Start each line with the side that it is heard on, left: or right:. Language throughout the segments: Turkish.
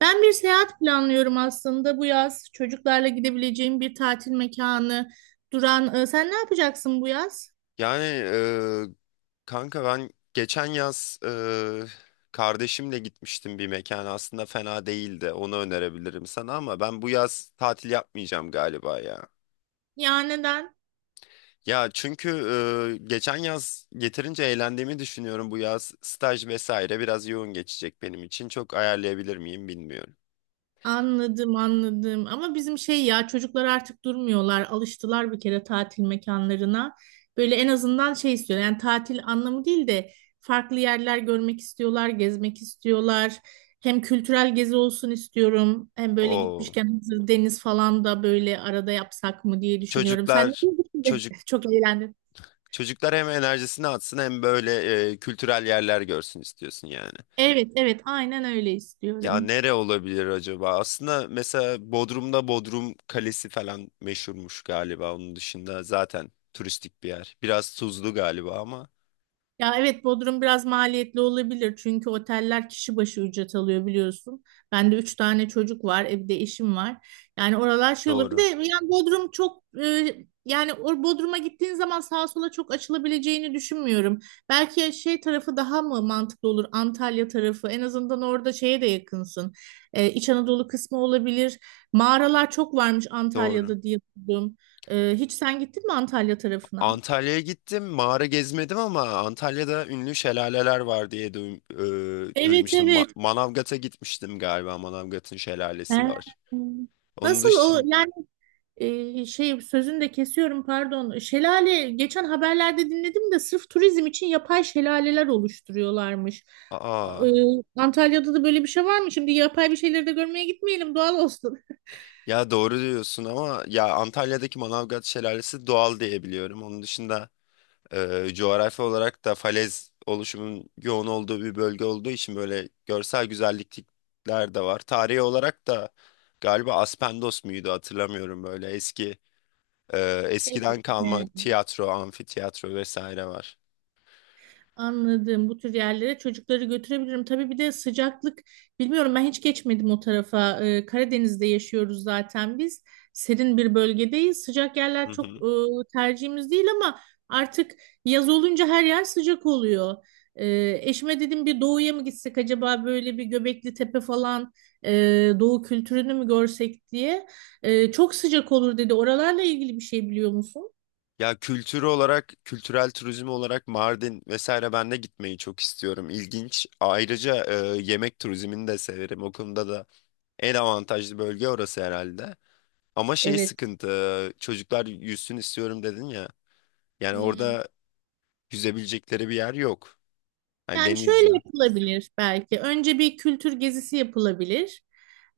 right: Ben bir seyahat planlıyorum aslında bu yaz. Çocuklarla gidebileceğim bir tatil mekanı, duran. Sen ne yapacaksın bu yaz?
left: Kanka ben geçen yaz kardeşimle gitmiştim bir mekana. Aslında fena değildi. Onu önerebilirim sana ama ben bu yaz tatil yapmayacağım galiba ya.
right: Ya neden?
left: Ya çünkü geçen yaz yeterince eğlendiğimi düşünüyorum. Bu yaz staj vesaire biraz yoğun geçecek benim için. Çok ayarlayabilir miyim bilmiyorum.
right: Anladım, anladım. Ama bizim şey ya çocuklar artık durmuyorlar. Alıştılar bir kere tatil mekanlarına. Böyle en azından şey istiyor, yani tatil anlamı değil de farklı yerler görmek istiyorlar, gezmek istiyorlar. Hem kültürel gezi olsun istiyorum. Hem böyle
left: O
right: gitmişken hazır deniz falan da böyle arada yapsak mı diye düşünüyorum. Sen ne
left: çocuklar
right: diyorsun?
left: çocuk
right: Çok eğlendim.
left: çocuklar hem enerjisini atsın hem böyle kültürel yerler görsün istiyorsun yani.
right: Evet, evet, aynen öyle
left: Ya
right: istiyorum.
left: nere olabilir acaba? Aslında mesela Bodrum'da Bodrum Kalesi falan meşhurmuş galiba. Onun dışında zaten turistik bir yer. Biraz tuzlu galiba ama
right: Ya evet, Bodrum biraz maliyetli olabilir çünkü oteller kişi başı ücret alıyor biliyorsun. Ben de üç tane çocuk var, bir de eşim var. Yani oralar şey olur. Bir de
left: doğru.
right: yani Bodrum çok yani o Bodrum'a gittiğin zaman sağa sola çok açılabileceğini düşünmüyorum. Belki şey tarafı daha mı mantıklı olur? Antalya tarafı. En azından orada şeye de yakınsın. İç Anadolu kısmı olabilir. Mağaralar çok varmış
left: Doğru.
right: Antalya'da diye duydum. Hiç sen gittin mi Antalya tarafına?
left: Antalya'ya gittim. Mağara gezmedim ama Antalya'da ünlü şelaleler var diye
right: Evet,
left: duymuştum.
right: evet.
left: Manavgat'a gitmiştim galiba. Manavgat'ın
right: He.
left: şelalesi var. Onun
right: Nasıl o
left: dışında
right: yani şey, sözünü de kesiyorum pardon. Şelale geçen haberlerde dinledim de sırf turizm için yapay şelaleler oluşturuyorlarmış.
left: aa,
right: E, Antalya'da da böyle bir şey var mı? Şimdi yapay bir şeyleri de görmeye gitmeyelim, doğal olsun.
left: ya doğru diyorsun ama ya Antalya'daki Manavgat şelalesi doğal diye biliyorum. Onun dışında coğrafi olarak da falez oluşumun yoğun olduğu bir bölge olduğu için böyle görsel güzellikler de var. Tarihi olarak da galiba Aspendos muydu hatırlamıyorum böyle e,
right: Evet.
left: eskiden
right: He.
left: kalma tiyatro, amfiteyatro vesaire var.
right: Anladım. Bu tür yerlere çocukları götürebilirim. Tabii bir de sıcaklık bilmiyorum, ben hiç geçmedim o tarafa. Karadeniz'de yaşıyoruz zaten biz. Serin bir bölgedeyiz. Sıcak
left: Hı
right: yerler çok
left: hı.
right: tercihimiz değil ama artık yaz olunca her yer sıcak oluyor. Eşime dedim bir doğuya mı gitsek acaba, böyle bir Göbekli Tepe falan, e, doğu kültürünü mü görsek diye. Çok sıcak olur dedi. Oralarla ilgili bir şey biliyor musun?
left: Ya kültür olarak, kültürel turizm olarak Mardin vesaire ben de gitmeyi çok istiyorum. İlginç. Ayrıca yemek turizmini de severim. O konuda da en avantajlı bölge orası herhalde. Ama şey
right: Evet.
left: sıkıntı, çocuklar yüzsün istiyorum dedin ya. Yani
right: Hmm.
left: orada yüzebilecekleri bir yer yok. Hani
right: Yani
left: deniz
right: şöyle
left: yok.
right: yapılabilir belki. Önce bir kültür gezisi yapılabilir.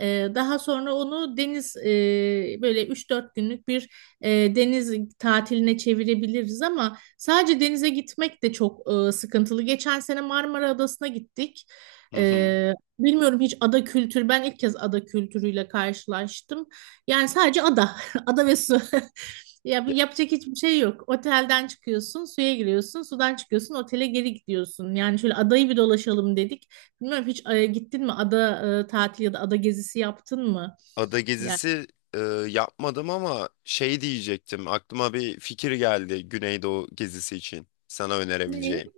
right: Daha sonra onu deniz, böyle 3-4 günlük bir e, deniz tatiline çevirebiliriz ama sadece denize gitmek de çok sıkıntılı. Geçen sene Marmara Adası'na gittik.
left: Hı hı.
right: Ee, Bilmiyorum hiç ada kültürü. Ben ilk kez ada kültürüyle karşılaştım. Yani sadece ada, ada ve su. Ya
left: Ya-
right: yapacak hiçbir şey yok. Otelden çıkıyorsun, suya giriyorsun, sudan çıkıyorsun, otele geri gidiyorsun. Yani şöyle adayı bir dolaşalım dedik. Bilmiyorum hiç, gittin mi ada tatili ya da ada gezisi yaptın mı?
left: Ada
right: Yani
left: gezisi e, yapmadım ama şey diyecektim. Aklıma bir fikir geldi Güneydoğu gezisi için sana
right: ne?
left: önerebileceğim.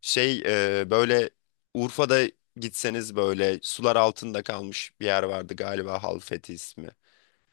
left: Şey böyle Urfa'da gitseniz böyle sular altında kalmış bir yer vardı galiba Halfeti ismi.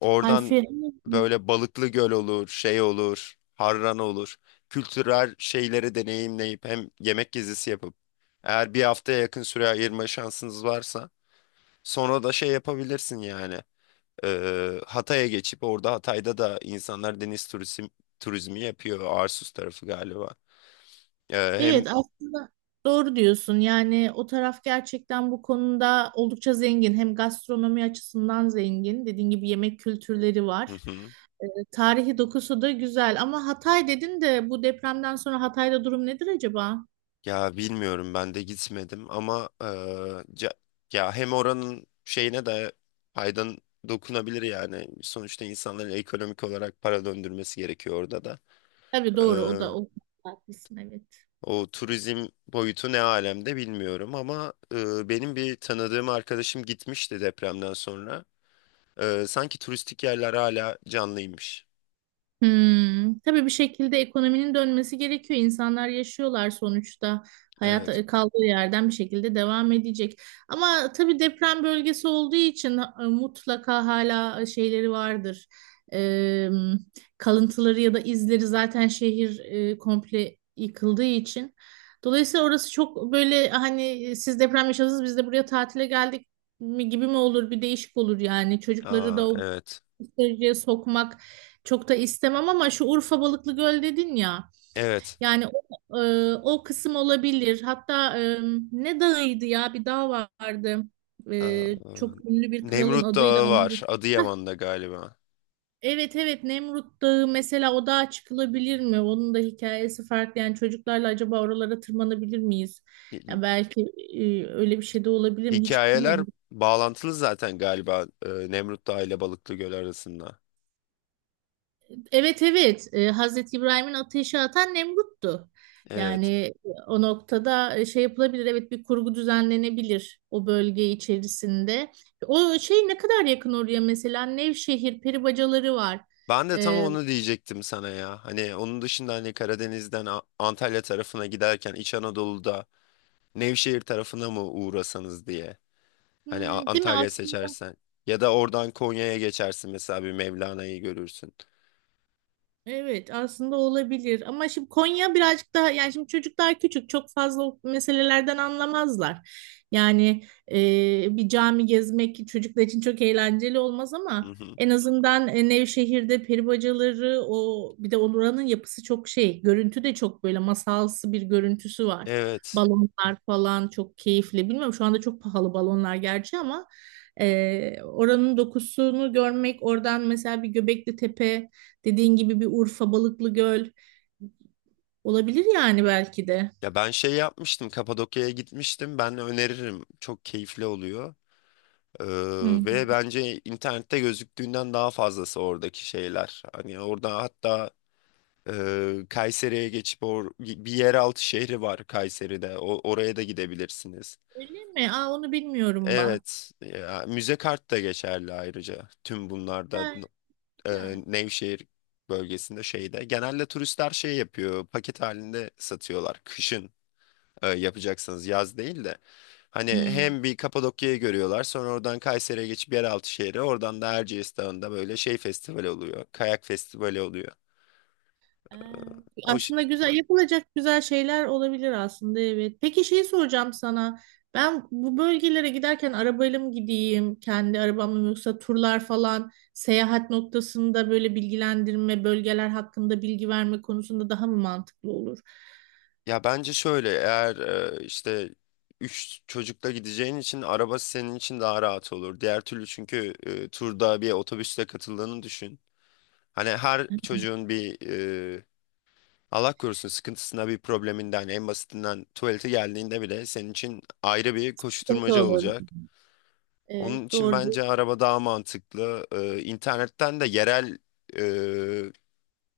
left: Oradan
right: Alfi.
left: böyle Balıklı Göl olur, şey olur, Harran olur. Kültürel şeyleri deneyimleyip hem yemek gezisi yapıp eğer bir haftaya yakın süre ayırma şansınız varsa sonra da şey yapabilirsin yani. Hatay'a geçip orada Hatay'da da insanlar turizmi yapıyor. Arsus tarafı galiba. Hem
right: Evet, aslında doğru diyorsun. Yani o taraf gerçekten bu konuda oldukça zengin. Hem gastronomi açısından zengin. Dediğin gibi yemek kültürleri var. Tarihi dokusu da güzel. Ama Hatay dedin de, bu depremden sonra Hatay'da durum nedir acaba?
left: Ya bilmiyorum ben de gitmedim ama ca- ya hem oranın şeyine de faydan dokunabilir yani. Sonuçta insanların ekonomik olarak para döndürmesi gerekiyor orada da.
right: Tabii, doğru, o da
left: Eee,
right: o konuda haklısın, evet.
left: o turizm boyutu ne alemde bilmiyorum ama benim bir tanıdığım arkadaşım gitmişti depremden sonra. Sanki turistik yerler hala canlıymış.
right: Hmm, tabii bir şekilde ekonominin dönmesi gerekiyor. İnsanlar yaşıyorlar sonuçta. Hayat
left: Evet.
right: kaldığı yerden bir şekilde devam edecek. Ama tabii deprem bölgesi olduğu için mutlaka hala şeyleri vardır. E, Kalıntıları ya da izleri, zaten şehir komple yıkıldığı için. Dolayısıyla orası çok böyle hani, siz deprem yaşadınız biz de buraya tatile geldik mi gibi mi olur, bir değişik olur yani, çocukları
left: Aa,
right: da o
left: evet.
right: seyirciye sokmak çok da istemem ama şu Urfa Balıklı Göl dedin ya,
left: Evet.
right: yani o kısım olabilir, hatta ne dağıydı ya, bir dağ vardı.
left: Eee,
right: Çok ünlü bir kralın
left: Nemrut
right: adıyla
left: Dağı
right: anılır.
left: var Adıyaman'da galiba.
right: Evet, evet, Nemrut Dağı mesela, o dağa çıkılabilir mi? Onun da hikayesi farklı yani, çocuklarla acaba oralara tırmanabilir miyiz? Ya belki öyle bir şey de olabilir mi? Hiç
left: Hikayeler
right: bilmiyorum.
left: bağlantılı zaten galiba Nemrut Dağı ile Balıklıgöl arasında.
right: Evet, evet, Hazreti İbrahim'in ateşe atan Nemrut'tu.
left: Evet.
right: Yani o noktada şey yapılabilir, evet, bir kurgu düzenlenebilir o bölge içerisinde. O şey ne kadar yakın oraya, mesela Nevşehir peribacaları var.
left: Ben de tam
right: E,
left: onu diyecektim sana ya. Hani onun dışında hani Karadeniz'den Antalya tarafına giderken İç Anadolu'da Nevşehir tarafına mı uğrasanız diye. Hani
right: hmm, değil mi?
left: Antalya seçersen. Ya da oradan Konya'ya geçersin mesela bir Mevlana'yı görürsün.
right: Evet aslında olabilir ama şimdi Konya birazcık daha, yani şimdi çocuklar küçük, çok fazla o meselelerden anlamazlar. Yani bir cami gezmek çocuklar için çok eğlenceli olmaz
left: Hı
right: ama
left: hı.
right: en azından Nevşehir'de peri bacaları, o bir de oranın yapısı çok şey, görüntü de çok böyle masalsı bir görüntüsü var.
left: Evet.
right: Balonlar falan çok keyifli, bilmiyorum, şu anda çok pahalı balonlar gerçi ama oranın dokusunu görmek, oradan mesela bir Göbekli Tepe, dediğin gibi bir Urfa, Balıklıgöl olabilir yani belki de.
left: Ya ben şey yapmıştım. Kapadokya'ya gitmiştim. Ben öneririm. Çok keyifli oluyor. Ee,
right: Hmm.
left: ve bence internette gözüktüğünden daha fazlası oradaki şeyler. Hani orada hatta Kayseri'ye geçip bir yeraltı şehri var Kayseri'de. O oraya da gidebilirsiniz.
right: Öyle mi? Aa, onu bilmiyorum bak.
left: Evet, ya, müze kart da geçerli ayrıca. Tüm bunlarda
right: Ha, güzel.
left: Nevşehir bölgesinde şeyde. Genelde turistler şey yapıyor, paket halinde satıyorlar. Kışın yapacaksınız, yaz değil de. Hani
right: Hmm.
left: hem bir Kapadokya'yı görüyorlar, sonra oradan Kayseri'ye geçip yeraltı şehri, oradan da Erciyes Dağı'nda böyle şey festivali oluyor, kayak festivali oluyor.
right: Ee,
left: O,
right: Aslında güzel yapılacak güzel şeyler olabilir aslında, evet. Peki şeyi soracağım sana. Ben bu bölgelere giderken arabayla mı gideyim, kendi arabamla mı, yoksa turlar falan seyahat noktasında böyle bilgilendirme, bölgeler hakkında bilgi verme konusunda daha mı mantıklı olur?
left: ya bence şöyle eğer e, işte 3 çocukla gideceğin için araba senin için daha rahat olur. Diğer türlü çünkü turda bir otobüsle katıldığını düşün. Hani her çocuğun bir e, Allah korusun sıkıntısına bir probleminden en basitinden tuvalete geldiğinde bile senin için ayrı bir
right: Sıkıntı
left: koşturmaca
right: olur.
left: olacak.
right: Evet,
left: Onun için
right: doğru.
left: bence araba daha mantıklı. E, internetten de yerel e,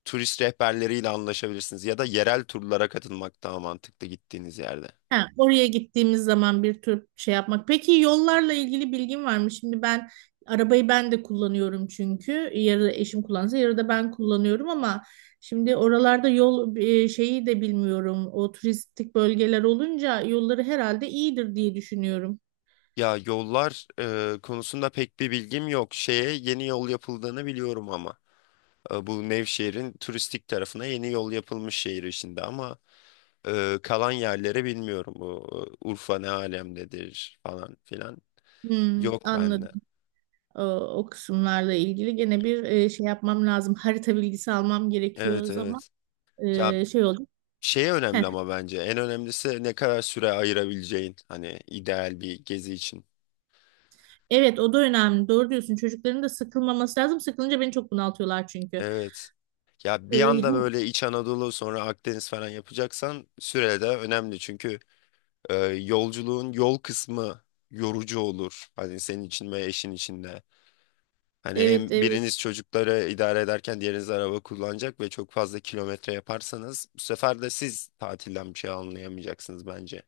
left: turist rehberleriyle anlaşabilirsiniz ya da yerel turlara katılmak daha mantıklı gittiğiniz yerde.
right: Ha, oraya gittiğimiz zaman bir tür şey yapmak. Peki yollarla ilgili bilgin var mı? Şimdi ben arabayı, ben de kullanıyorum çünkü. Yarı eşim kullansa, yarı da ben kullanıyorum ama şimdi oralarda yol şeyi de bilmiyorum. O turistik bölgeler olunca yolları herhalde iyidir diye düşünüyorum.
left: Ya yollar konusunda pek bir bilgim yok. Şeye yeni yol yapıldığını biliyorum ama bu Nevşehir'in turistik tarafına yeni yol yapılmış şehir içinde ama kalan yerleri bilmiyorum. Bu Urfa ne alemdedir falan filan
right: Hmm,
left: yok
right: anladım.
left: bende.
right: O, o kısımlarla ilgili gene bir şey yapmam lazım. Harita bilgisi almam gerekiyor o
left: Evet
right: zaman.
left: evet. Ya
right: Şey oldu.
left: şey önemli ama bence en önemlisi ne kadar süre ayırabileceğin hani ideal bir gezi için.
right: Evet, o da önemli. Doğru diyorsun. Çocukların da sıkılmaması lazım. Sıkılınca beni çok bunaltıyorlar çünkü.
left: Evet. Ya
right: Ee,
left: bir anda
right: yani-
left: böyle İç Anadolu sonra Akdeniz falan yapacaksan süre de önemli. Çünkü yolculuğun yol kısmı yorucu olur. Hani senin için ve eşin için de. Hani
right: evet,
left: hem
right: evet.
left: biriniz çocukları idare ederken diğeriniz araba kullanacak ve çok fazla kilometre yaparsanız bu sefer de siz tatilden bir şey anlayamayacaksınız bence.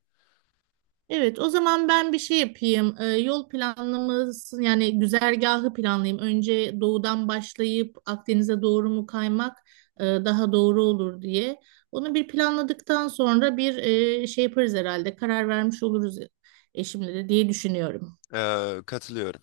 right: Evet, o zaman ben bir şey yapayım. Yol planlaması, yani güzergahı planlayayım. Önce doğudan başlayıp Akdeniz'e doğru mu kaymak daha doğru olur diye. Onu bir planladıktan sonra bir şey yaparız herhalde. Karar vermiş oluruz eşimle de diye düşünüyorum.
left: E, katılıyorum.